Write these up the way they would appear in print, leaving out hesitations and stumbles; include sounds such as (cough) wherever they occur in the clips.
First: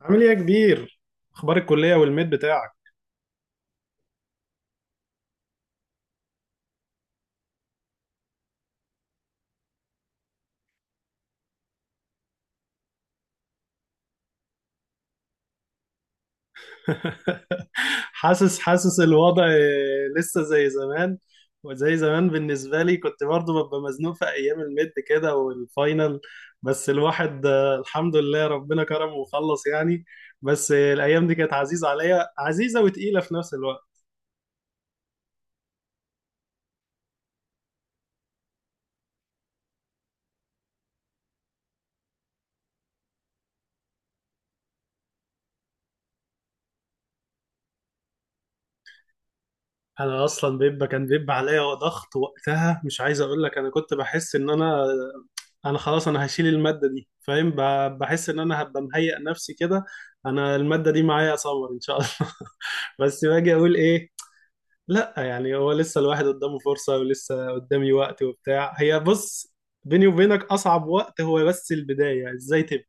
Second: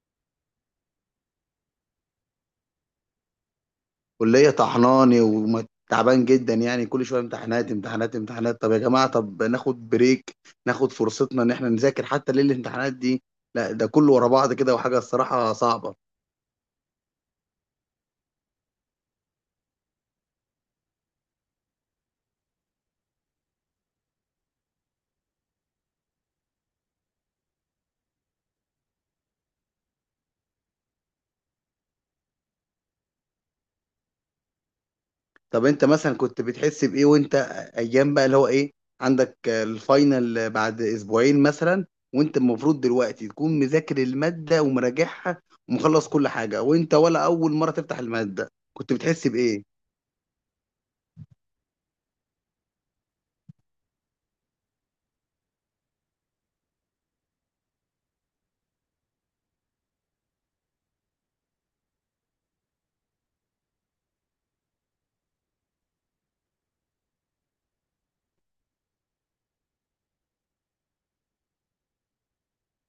عامل ايه يا كبير؟ اخبار الكليه والميد بتاعك؟ كلية طحناني وتعبان جدا، يعني كل شوية امتحانات امتحانات امتحانات. طب يا جماعة، طب ناخد بريك، ناخد فرصتنا ان احنا نذاكر حتى ليل الامتحانات دي. لا ده كله ورا بعض كده، وحاجة الصراحة صعبة. (laughs) حاسس الوضع. لسه زي زمان، وزي زمان بالنسبه لي كنت برضو ببقى مزنوق في ايام الميد كده والفاينل. بس الواحد الحمد لله ربنا كرمه وخلص يعني. بس الايام دي كانت عزيزه عليا، عزيزه وتقيله في نفس الوقت. طب انت مثلا كنت بتحس بإيه وانت، ايام بقى اللي هو ايه، عندك الفاينل بعد اسبوعين مثلا، وانت المفروض دلوقتي تكون مذاكر المادة ومراجعها ومخلص كل حاجة، وانت ولا اول مرة تفتح المادة، كنت بتحس بإيه؟ انا اصلا كان بيبقى عليا ضغط وقتها. مش عايز اقول لك انا كنت بحس ان انا خلاص انا هشيل الماده دي، فاهم، بحس ان انا هبقى مهيئ نفسي كده. انا الماده دي معايا سمر ان شاء الله. (laughs) بس باجي اقول ايه؟ لا يعني هو لسه الواحد قدامه فرصه، ولسه قدامي وقت وبتاع. هي بص، بيني وبينك اصعب وقت هو بس البدايه، ازاي تبدا.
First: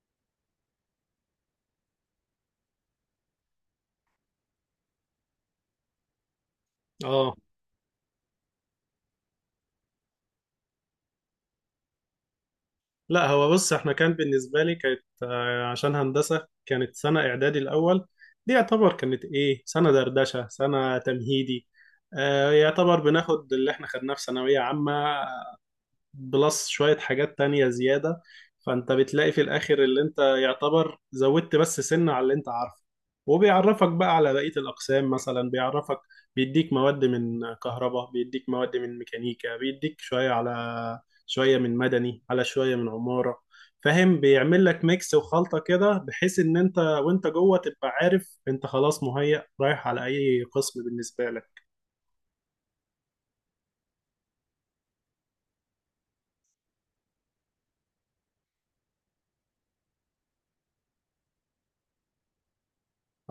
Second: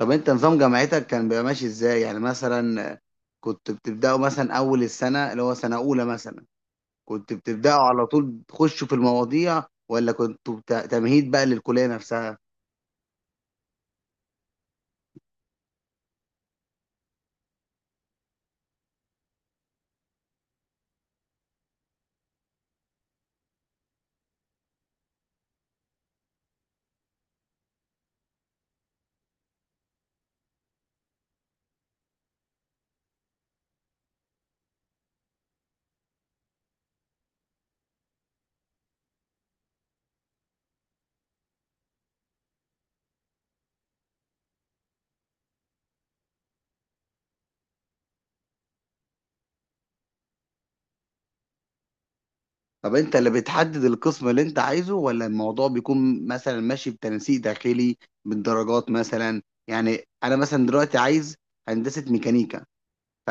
طب انت نظام جامعتك كان بيبقى ماشي ازاي يعني مثلا؟ كنت بتبداوا مثلا اول السنه اللي هو سنه اولى مثلا، كنت اه. بتبداوا على طول تخشوا في المواضيع، ولا كنتوا تمهيد بقى للكليه نفسها؟ لا هو بص، احنا بالنسبة لي كانت عشان هندسة كانت سنة إعدادي الأول. دي يعتبر كانت إيه، سنة دردشة، سنة تمهيدي. يعتبر بناخد اللي احنا خدناه في ثانوية عامة بلس شوية حاجات تانية زيادة. فأنت بتلاقي في الآخر اللي أنت يعتبر زودت بس سنة على اللي أنت عارفه. وبيعرفك بقى على بقية الأقسام، مثلا بيعرفك، بيديك مواد من كهرباء، بيديك مواد من ميكانيكا، بيديك شوية من مدني، على شوية من عمارة. فاهم؟ بيعمل لك ميكس وخلطة كده، بحيث إن أنت وأنت جوه تبقى عارف أنت خلاص مهيأ رايح على أي قسم بالنسبة لك. طب انت اللي بتحدد القسم اللي انت عايزه، ولا الموضوع بيكون مثلا ماشي بتنسيق داخلي بالدرجات مثلا؟ يعني انا مثلا دلوقتي عايز هندسه ميكانيكا،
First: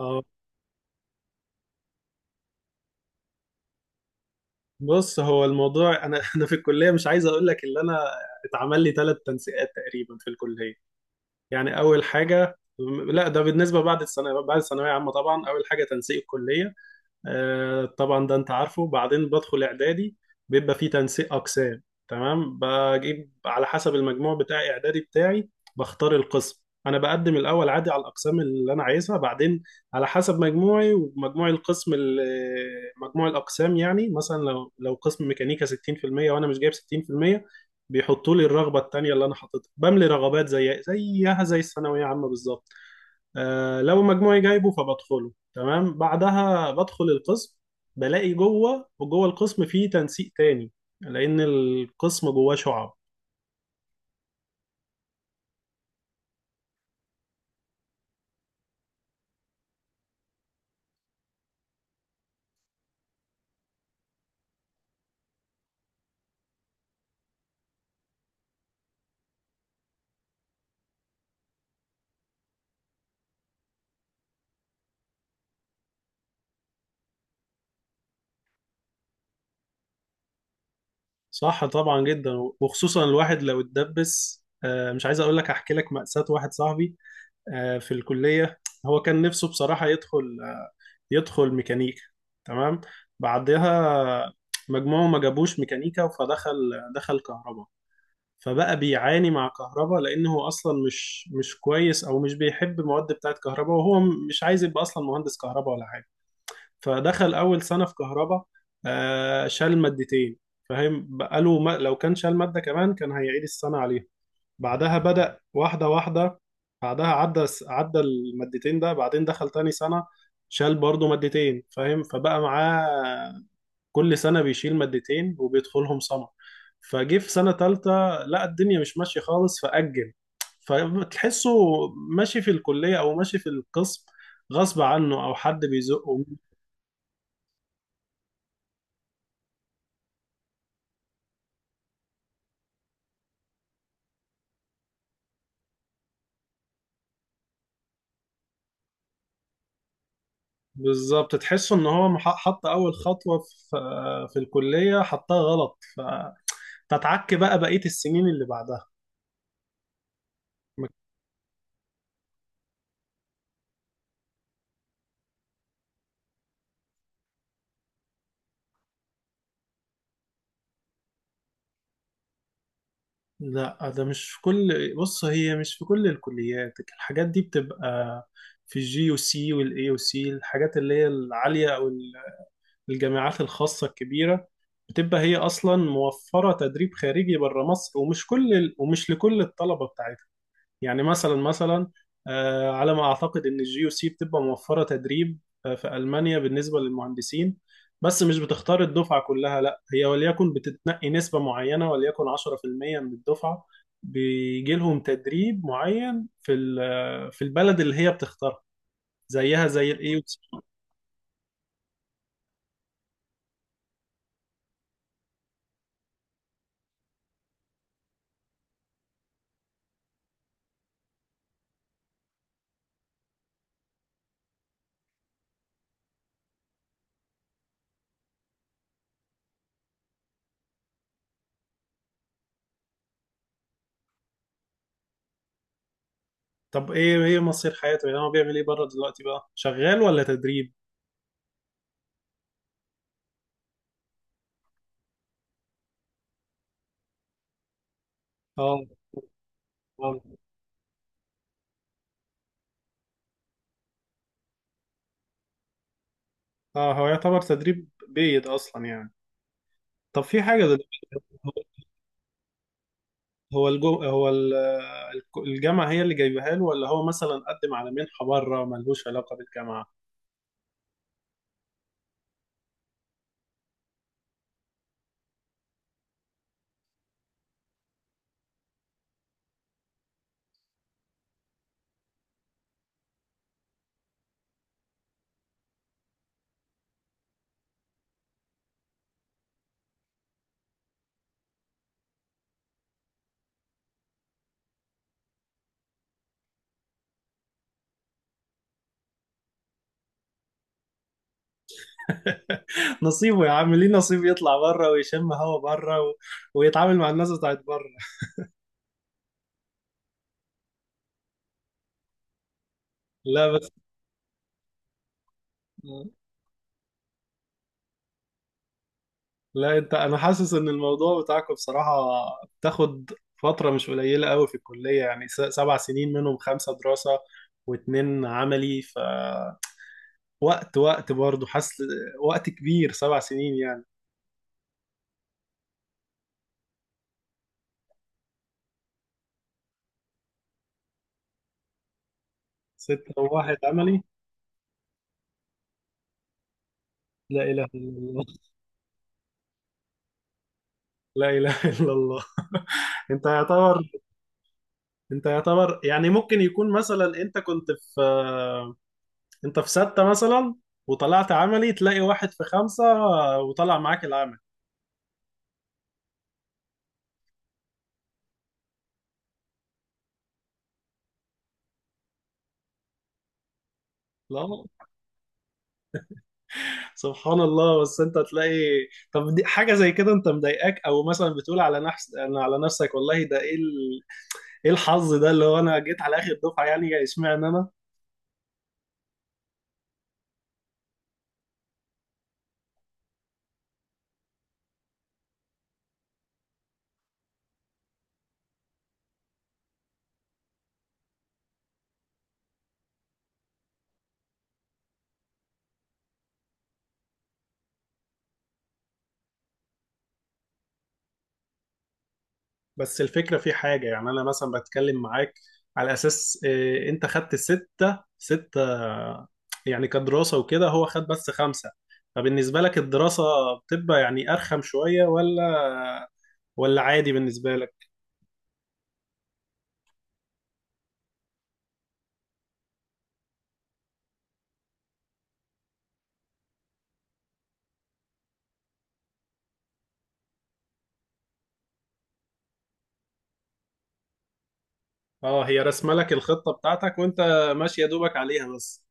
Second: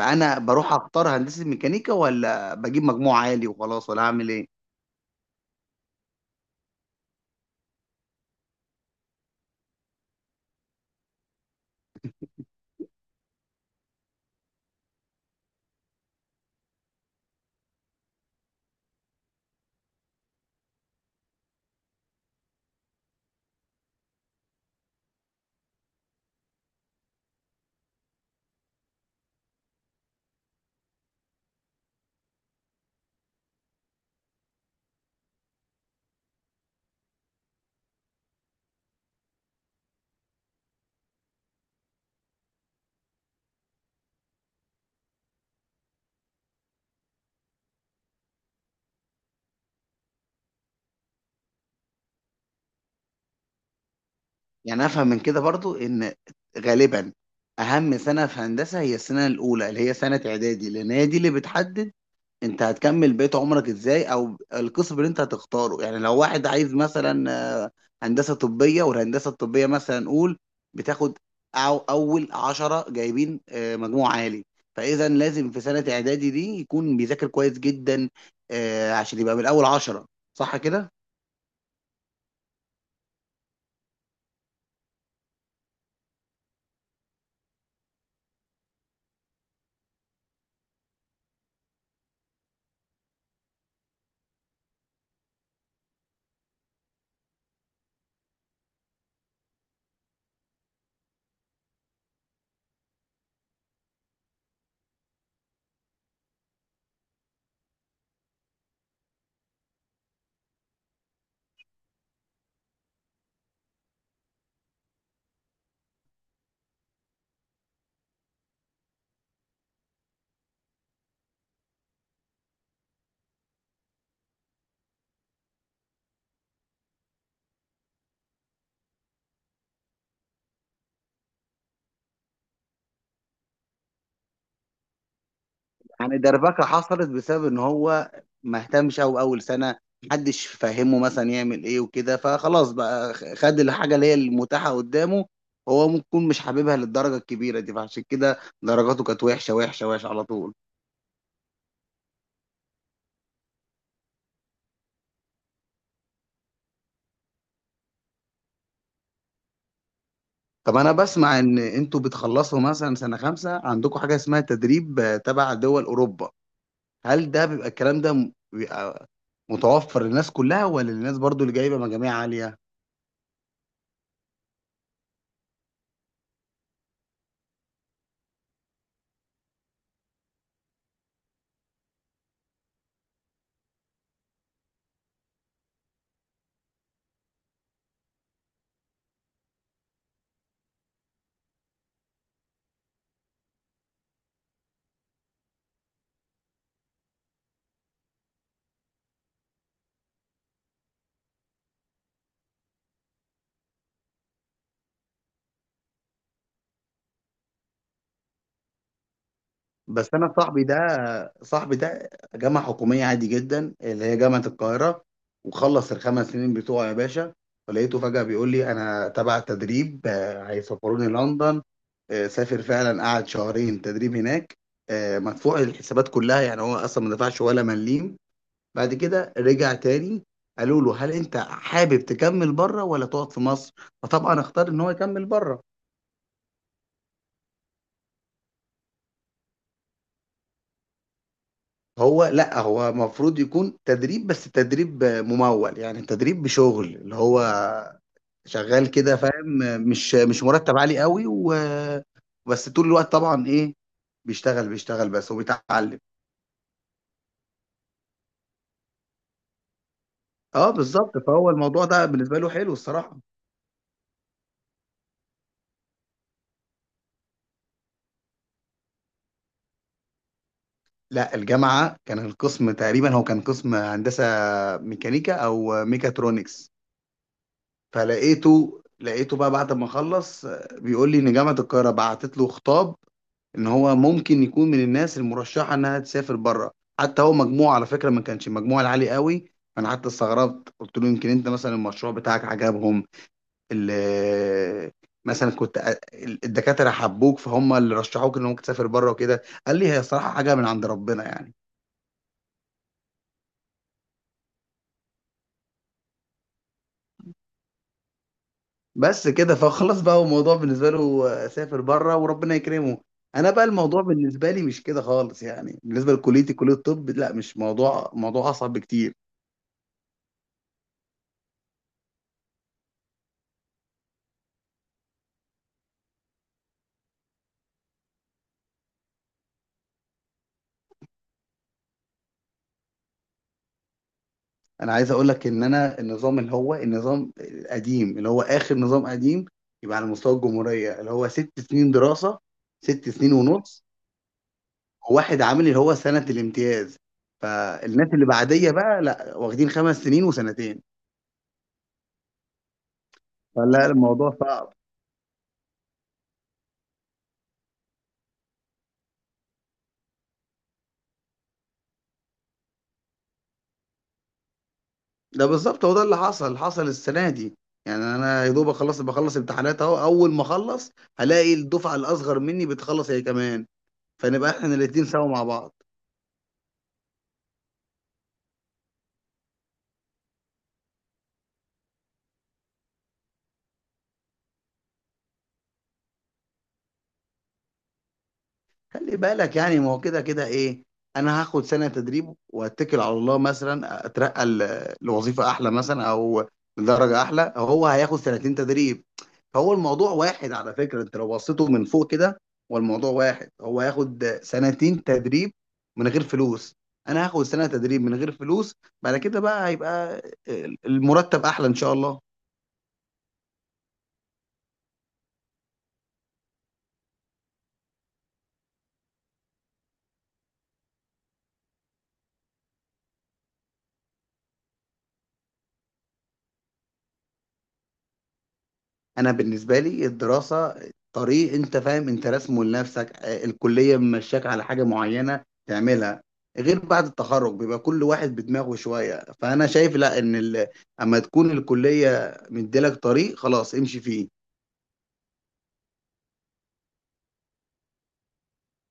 آه. بروح اختار هندسه ميكانيكا، ولا بجيب مجموع عالي وخلاص، ولا اعمل ايه؟ بص، هو الموضوع، انا (laughs) انا في الكليه مش عايز اقول لك اللي انا اتعمل لي ثلاث تنسيقات تقريبا في الكليه. يعني اول حاجه، لا ده بالنسبه بعد الثانويه عامه طبعا اول حاجه تنسيق الكليه. طبعا ده انت عارفه. بعدين بدخل اعدادي، بيبقى فيه تنسيق اقسام. تمام، بجيب على حسب المجموع بتاع اعدادي بتاعي، بختار القسم. انا بقدم الاول عادي على الاقسام اللي انا عايزها، بعدين على حسب مجموعي ومجموع القسم مجموع الاقسام. يعني مثلا لو قسم ميكانيكا 60% وانا مش جايب 60%، بيحطوا لي الرغبه التانيه اللي انا حاططها. بملي رغبات زي زيها زي الثانويه عامه بالظبط. لو مجموعي جايبه فبدخله. تمام. بعدها بدخل القسم، بلاقي وجوه القسم فيه تنسيق تاني، لأن القسم جواه شعب. يعني افهم من كده برضو ان غالبا اهم سنه في هندسه هي السنه الاولى اللي هي سنه اعدادي، لان هي دي اللي بتحدد انت هتكمل بقيت عمرك ازاي، او القسم اللي انت هتختاره. يعني لو واحد عايز مثلا آه، هندسه طبيه، والهندسه الطبيه مثلا نقول بتاخد أو اول 10 جايبين مجموع عالي. فاذا لازم في سنه اعدادي دي يكون بيذاكر كويس جدا عشان يبقى من اول 10، صح كده؟ صح، طبعا جدا. وخصوصا الواحد لو اتدبس. مش عايز اقول لك، احكي لك مأساة واحد صاحبي في الكلية. هو كان نفسه بصراحة يدخل يدخل ميكانيكا، تمام. بعدها مجموعه ما جابوش ميكانيكا، فدخل كهرباء. فبقى بيعاني مع كهربا، لان هو اصلا مش كويس، او مش بيحب المواد بتاعت كهربا، وهو مش عايز يبقى اصلا مهندس كهربا ولا حاجه. فدخل اول سنه في كهربا، شال مادتين، فاهم؟ بقاله ما، لو كان شال ماده كمان كان هيعيد السنه عليها. بعدها بدأ واحده واحده، بعدها عدى عدى المادتين ده. بعدين دخل تاني سنه، شال برضه مادتين، فاهم؟ فبقى معاه كل سنة بيشيل مادتين وبيدخلهم سمر. فجه في سنة تالتة، لا الدنيا مش ماشية خالص، فأجل. فتحسه ماشي في الكلية، أو ماشي في القسم غصب عنه، أو حد يعني بيزقه. دربكة حصلت بسبب ان هو ما اهتمش، او اول سنة محدش فهمه مثلا يعمل ايه وكده، فخلاص بقى خد الحاجة اللي هي المتاحة قدامه. هو ممكن يكون مش حاببها للدرجة الكبيرة دي، فعشان كده درجاته كانت وحشة وحشة وحشة على طول. بالظبط، تحسه إن هو حط أول خطوة في في الكلية حطها غلط، فتتعك بقى بقية السنين اللي بعدها. طب انا بسمع ان انتوا بتخلصوا مثلا سنة خمسة عندكم حاجة اسمها تدريب تبع دول اوروبا. هل ده بيبقى الكلام ده بيبقى متوفر للناس كلها، ولا للناس برضو اللي جايبة مجاميع عالية؟ لا ده مش في كل بص، هي مش في كل الكليات الحاجات دي. بتبقى في الجي يو سي والاي يو سي الحاجات اللي هي العالية، أو الجامعات الخاصة الكبيرة. بتبقى هي أصلا موفرة تدريب خارجي بره مصر، ومش لكل الطلبة بتاعتها. يعني مثلا، مثلا على ما أعتقد إن الجي يو سي بتبقى موفرة تدريب في ألمانيا بالنسبة للمهندسين. بس مش بتختار الدفعة كلها، لا هي وليكن بتتنقي نسبة معينة، وليكن 10% من الدفعة. بيجي لهم تدريب معين في في البلد اللي هي بتختارها، زيها زي بس الاي. انا صاحبي ده جامعه حكوميه عادي جدا اللي هي جامعه القاهره، وخلص ال 5 سنين بتوعه يا باشا. فلقيته فجاه بيقول لي انا تبع تدريب هيسافروني لندن. سافر فعلا، قعد شهرين تدريب هناك، مدفوع الحسابات كلها، يعني هو اصلا ما دفعش ولا مليم. بعد كده رجع تاني، قالوا له هل انت حابب تكمل بره ولا تقعد في مصر، فطبعا اختار ان هو يكمل بره. طب ايه، مصير حياته؟ يعني هو بيعمل ايه بره دلوقتي؟ بقى شغال ولا تدريب؟ هو لا، هو المفروض يكون تدريب، بس تدريب ممول يعني تدريب بشغل اللي هو اه. شغال كده، فاهم؟ مش آه. مش مرتب عالي قوي، و بس طول الوقت طبعا ايه، بيشتغل بس وبيتعلم. اه، هو يعتبر تدريب بيد اصلا يعني. طب في حاجه اه دلوقتي، بالظبط، فهو هو الموضوع ده بالنسبه له حلو الصراحه. هو الجو، الجامعه هي اللي جايبها له، ولا هو مثلا قدم على منحه بره ملهوش علاقه بالجامعه؟ لا الجامعه، كان القسم تقريبا، هو كان قسم هندسه ميكانيكا او ميكاترونكس. فلقيته بقى بعد ما خلص بيقول لي ان جامعه القاهره بعتت له خطاب ان هو ممكن يكون من الناس المرشحه انها تسافر بره. حتى هو مجموع على فكره ما كانش مجموع العالي قوي. انا حتى استغربت قلت له يمكن انت مثلا المشروع بتاعك عجبهم، ال- مثلا الدكاتره حبوك فهم اللي رشحوك ان ممكن تسافر بره وكده. قال لي هي صراحه حاجه من عند ربنا يعني. (laughs) نصيبه يا عم، ليه؟ نصيب يطلع بره ويشم هوا بره ويتعامل مع الناس بتاعت بره. بس كده، فخلاص بقى هو الموضوع بالنسبه له سافر بره وربنا يكرمه. لا انا بقى بس الموضوع بالنسبه لي مش كده خالص يعني، بالنسبه لكليتي كليه الطب، لا، مش موضوع، موضوع اصعب بكتير. لا انت انا حاسس ان الموضوع بتاعكم بصراحة بتاخد فترة مش قليلة قوي في الكلية. يعني 7 سنين، منهم 5 دراسة و2 عملي. وقت، برضه حاسس وقت كبير، 7 سنين يعني. انا عايز اقول لك ان انا النظام اللي هو النظام القديم اللي هو اخر نظام قديم يبقى على مستوى الجمهوريه، اللي هو 6 سنين دراسه، ست 6 سنين وواحد ونص عملي. وواحد عامل اللي هو سنه الامتياز. لا إله إلا فالناس الله. اللي بعديه بقى لا، واخدين 5 سنين وسنتين، لا إله إلا الله. (laughs) انت فلا يعتبر، الموضوع صعب. يعني ممكن يكون مثلا في انت في ستة مثلا، وطلعت عملي، تلاقي واحد في 5 وطلع معاك العمل. ده بالظبط هو ده اللي حصل، حصل السنه دي. يعني انا يا دوب اخلص، بخلص امتحانات اهو، اول ما اخلص هلاقي الدفعه الاصغر مني بتخلص هي كمان، لا. فنبقى احنا الاثنين سوا مع بعض. سبحان الله. بس انت تلاقي، طب دي حاجه زي كده انت مضايقاك؟ او مثلا بتقول على نفسك، والله ده ايه ايه الحظ ده اللي هو انا جيت على اخر دفعه؟ يعني اشمعنى انا؟ خلي بالك يعني، ما هو كده كده ايه، انا هاخد سنه تدريب واتكل على الله مثلا اترقى لوظيفه احلى مثلا، او لدرجه احلى، هو هياخد سنتين تدريب. فهو الموضوع واحد، على فكره انت لو بصيته من فوق كده، هو الموضوع واحد، هو هياخد سنتين تدريب من غير فلوس، انا هاخد سنه تدريب من غير فلوس، بعد كده بقى هيبقى المرتب احلى ان شاء الله. بس الفكره في حاجه، يعني انا مثلا بتكلم معاك على اساس انت خدت ستة، يعني كدراسه وكده، هو خد بس 5. فبالنسبه لك الدراسه بتبقى يعني ارخم شويه، ولا عادي بالنسبه لك؟ انا بالنسبه لي الدراسه طريق انت فاهم انت راسمه لنفسك، الكليه ممشاك على حاجه معينه تعملها، غير بعد التخرج بيبقى كل واحد بدماغه شويه. فانا شايف لا ان اما تكون الكليه مديلك طريق خلاص امشي فيه. اه، هي رسمه لك الخطه بتاعتك وانت ماشي يا دوبك عليها بس.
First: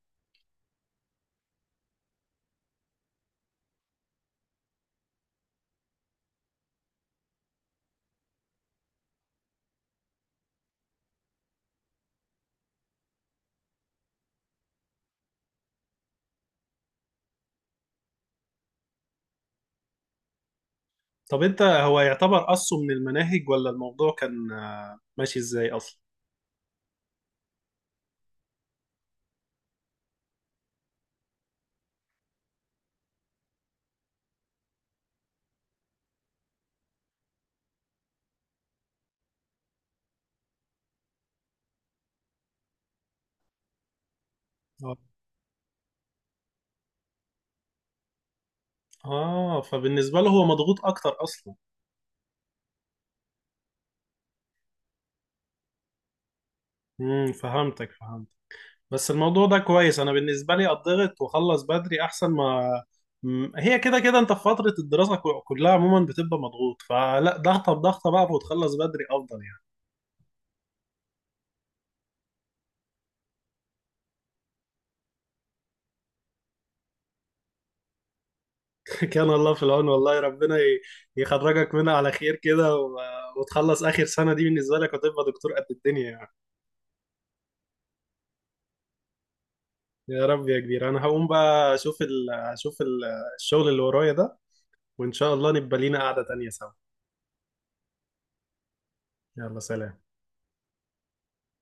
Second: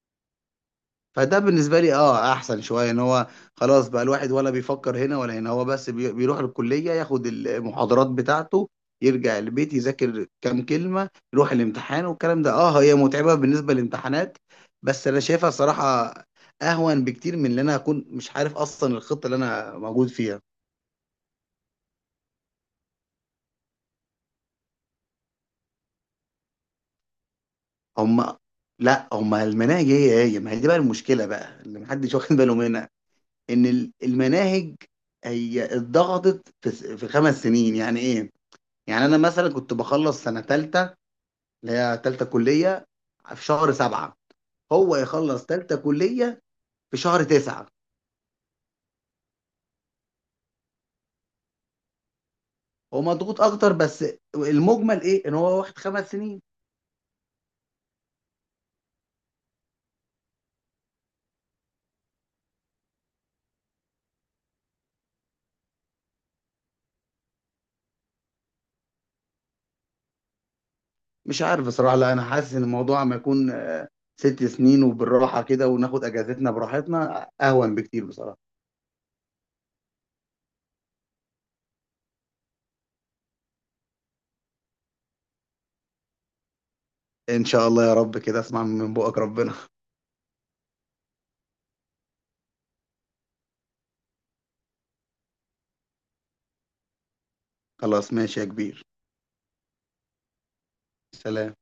فده بالنسبه لي اه احسن شويه ان هو خلاص بقى الواحد ولا بيفكر هنا ولا هنا، هو بس بيروح الكليه ياخد المحاضرات بتاعته، يرجع البيت يذاكر كام كلمه، يروح الامتحان، والكلام ده اه هي متعبه بالنسبه للامتحانات، بس انا شايفها صراحه اهون بكتير من اللي انا هكون مش عارف اصلا الخطه اللي انا موجود فيها. طب انت هو يعتبر قصه من المناهج، ولا الموضوع كان ماشي ازاي اصلا؟ هم لا، هم المناهج هي هي، ما هي دي بقى المشكله بقى اللي محدش واخد باله منها، ان المناهج هي اتضغطت في 5 سنين يعني ايه؟ يعني انا مثلا كنت بخلص سنه ثالثه اللي هي ثالثه كليه في شهر 7، هو اه، يخلص ثالثه كليه في شهر 9. فبالنسبه له هو مضغوط اكتر اصلا. هو مضغوط اكتر، بس المجمل ايه ان هو واخد 5 سنين. فهمت. بس الموضوع ده كويس، انا بالنسبه لي اضغط واخلص بدري احسن ما هي كده كده انت في فتره الدراسه كلها عموما بتبقى مضغوط، فلا ضغطه بضغطه بقى وتخلص بدري افضل يعني. مش عارف بصراحه، لا انا حاسس ان الموضوع ما يكون 6 سنين وبالراحه كده وناخد اجازتنا براحتنا اهون بكتير بصراحه. (laughs) كان الله في العون. والله ربنا يخرجك منها على خير كده وتخلص اخر سنه دي بالنسبه لك وتبقى دكتور قد الدنيا يعني. ان شاء الله يا رب، كده اسمع من بقك ربنا. يا رب يا كبير. انا هقوم بقى، اشوف الشغل اللي ورايا ده، وان شاء الله نبقى لينا قعدة تانية سوا. خلاص ماشي يا كبير، يلا سلام. سلام.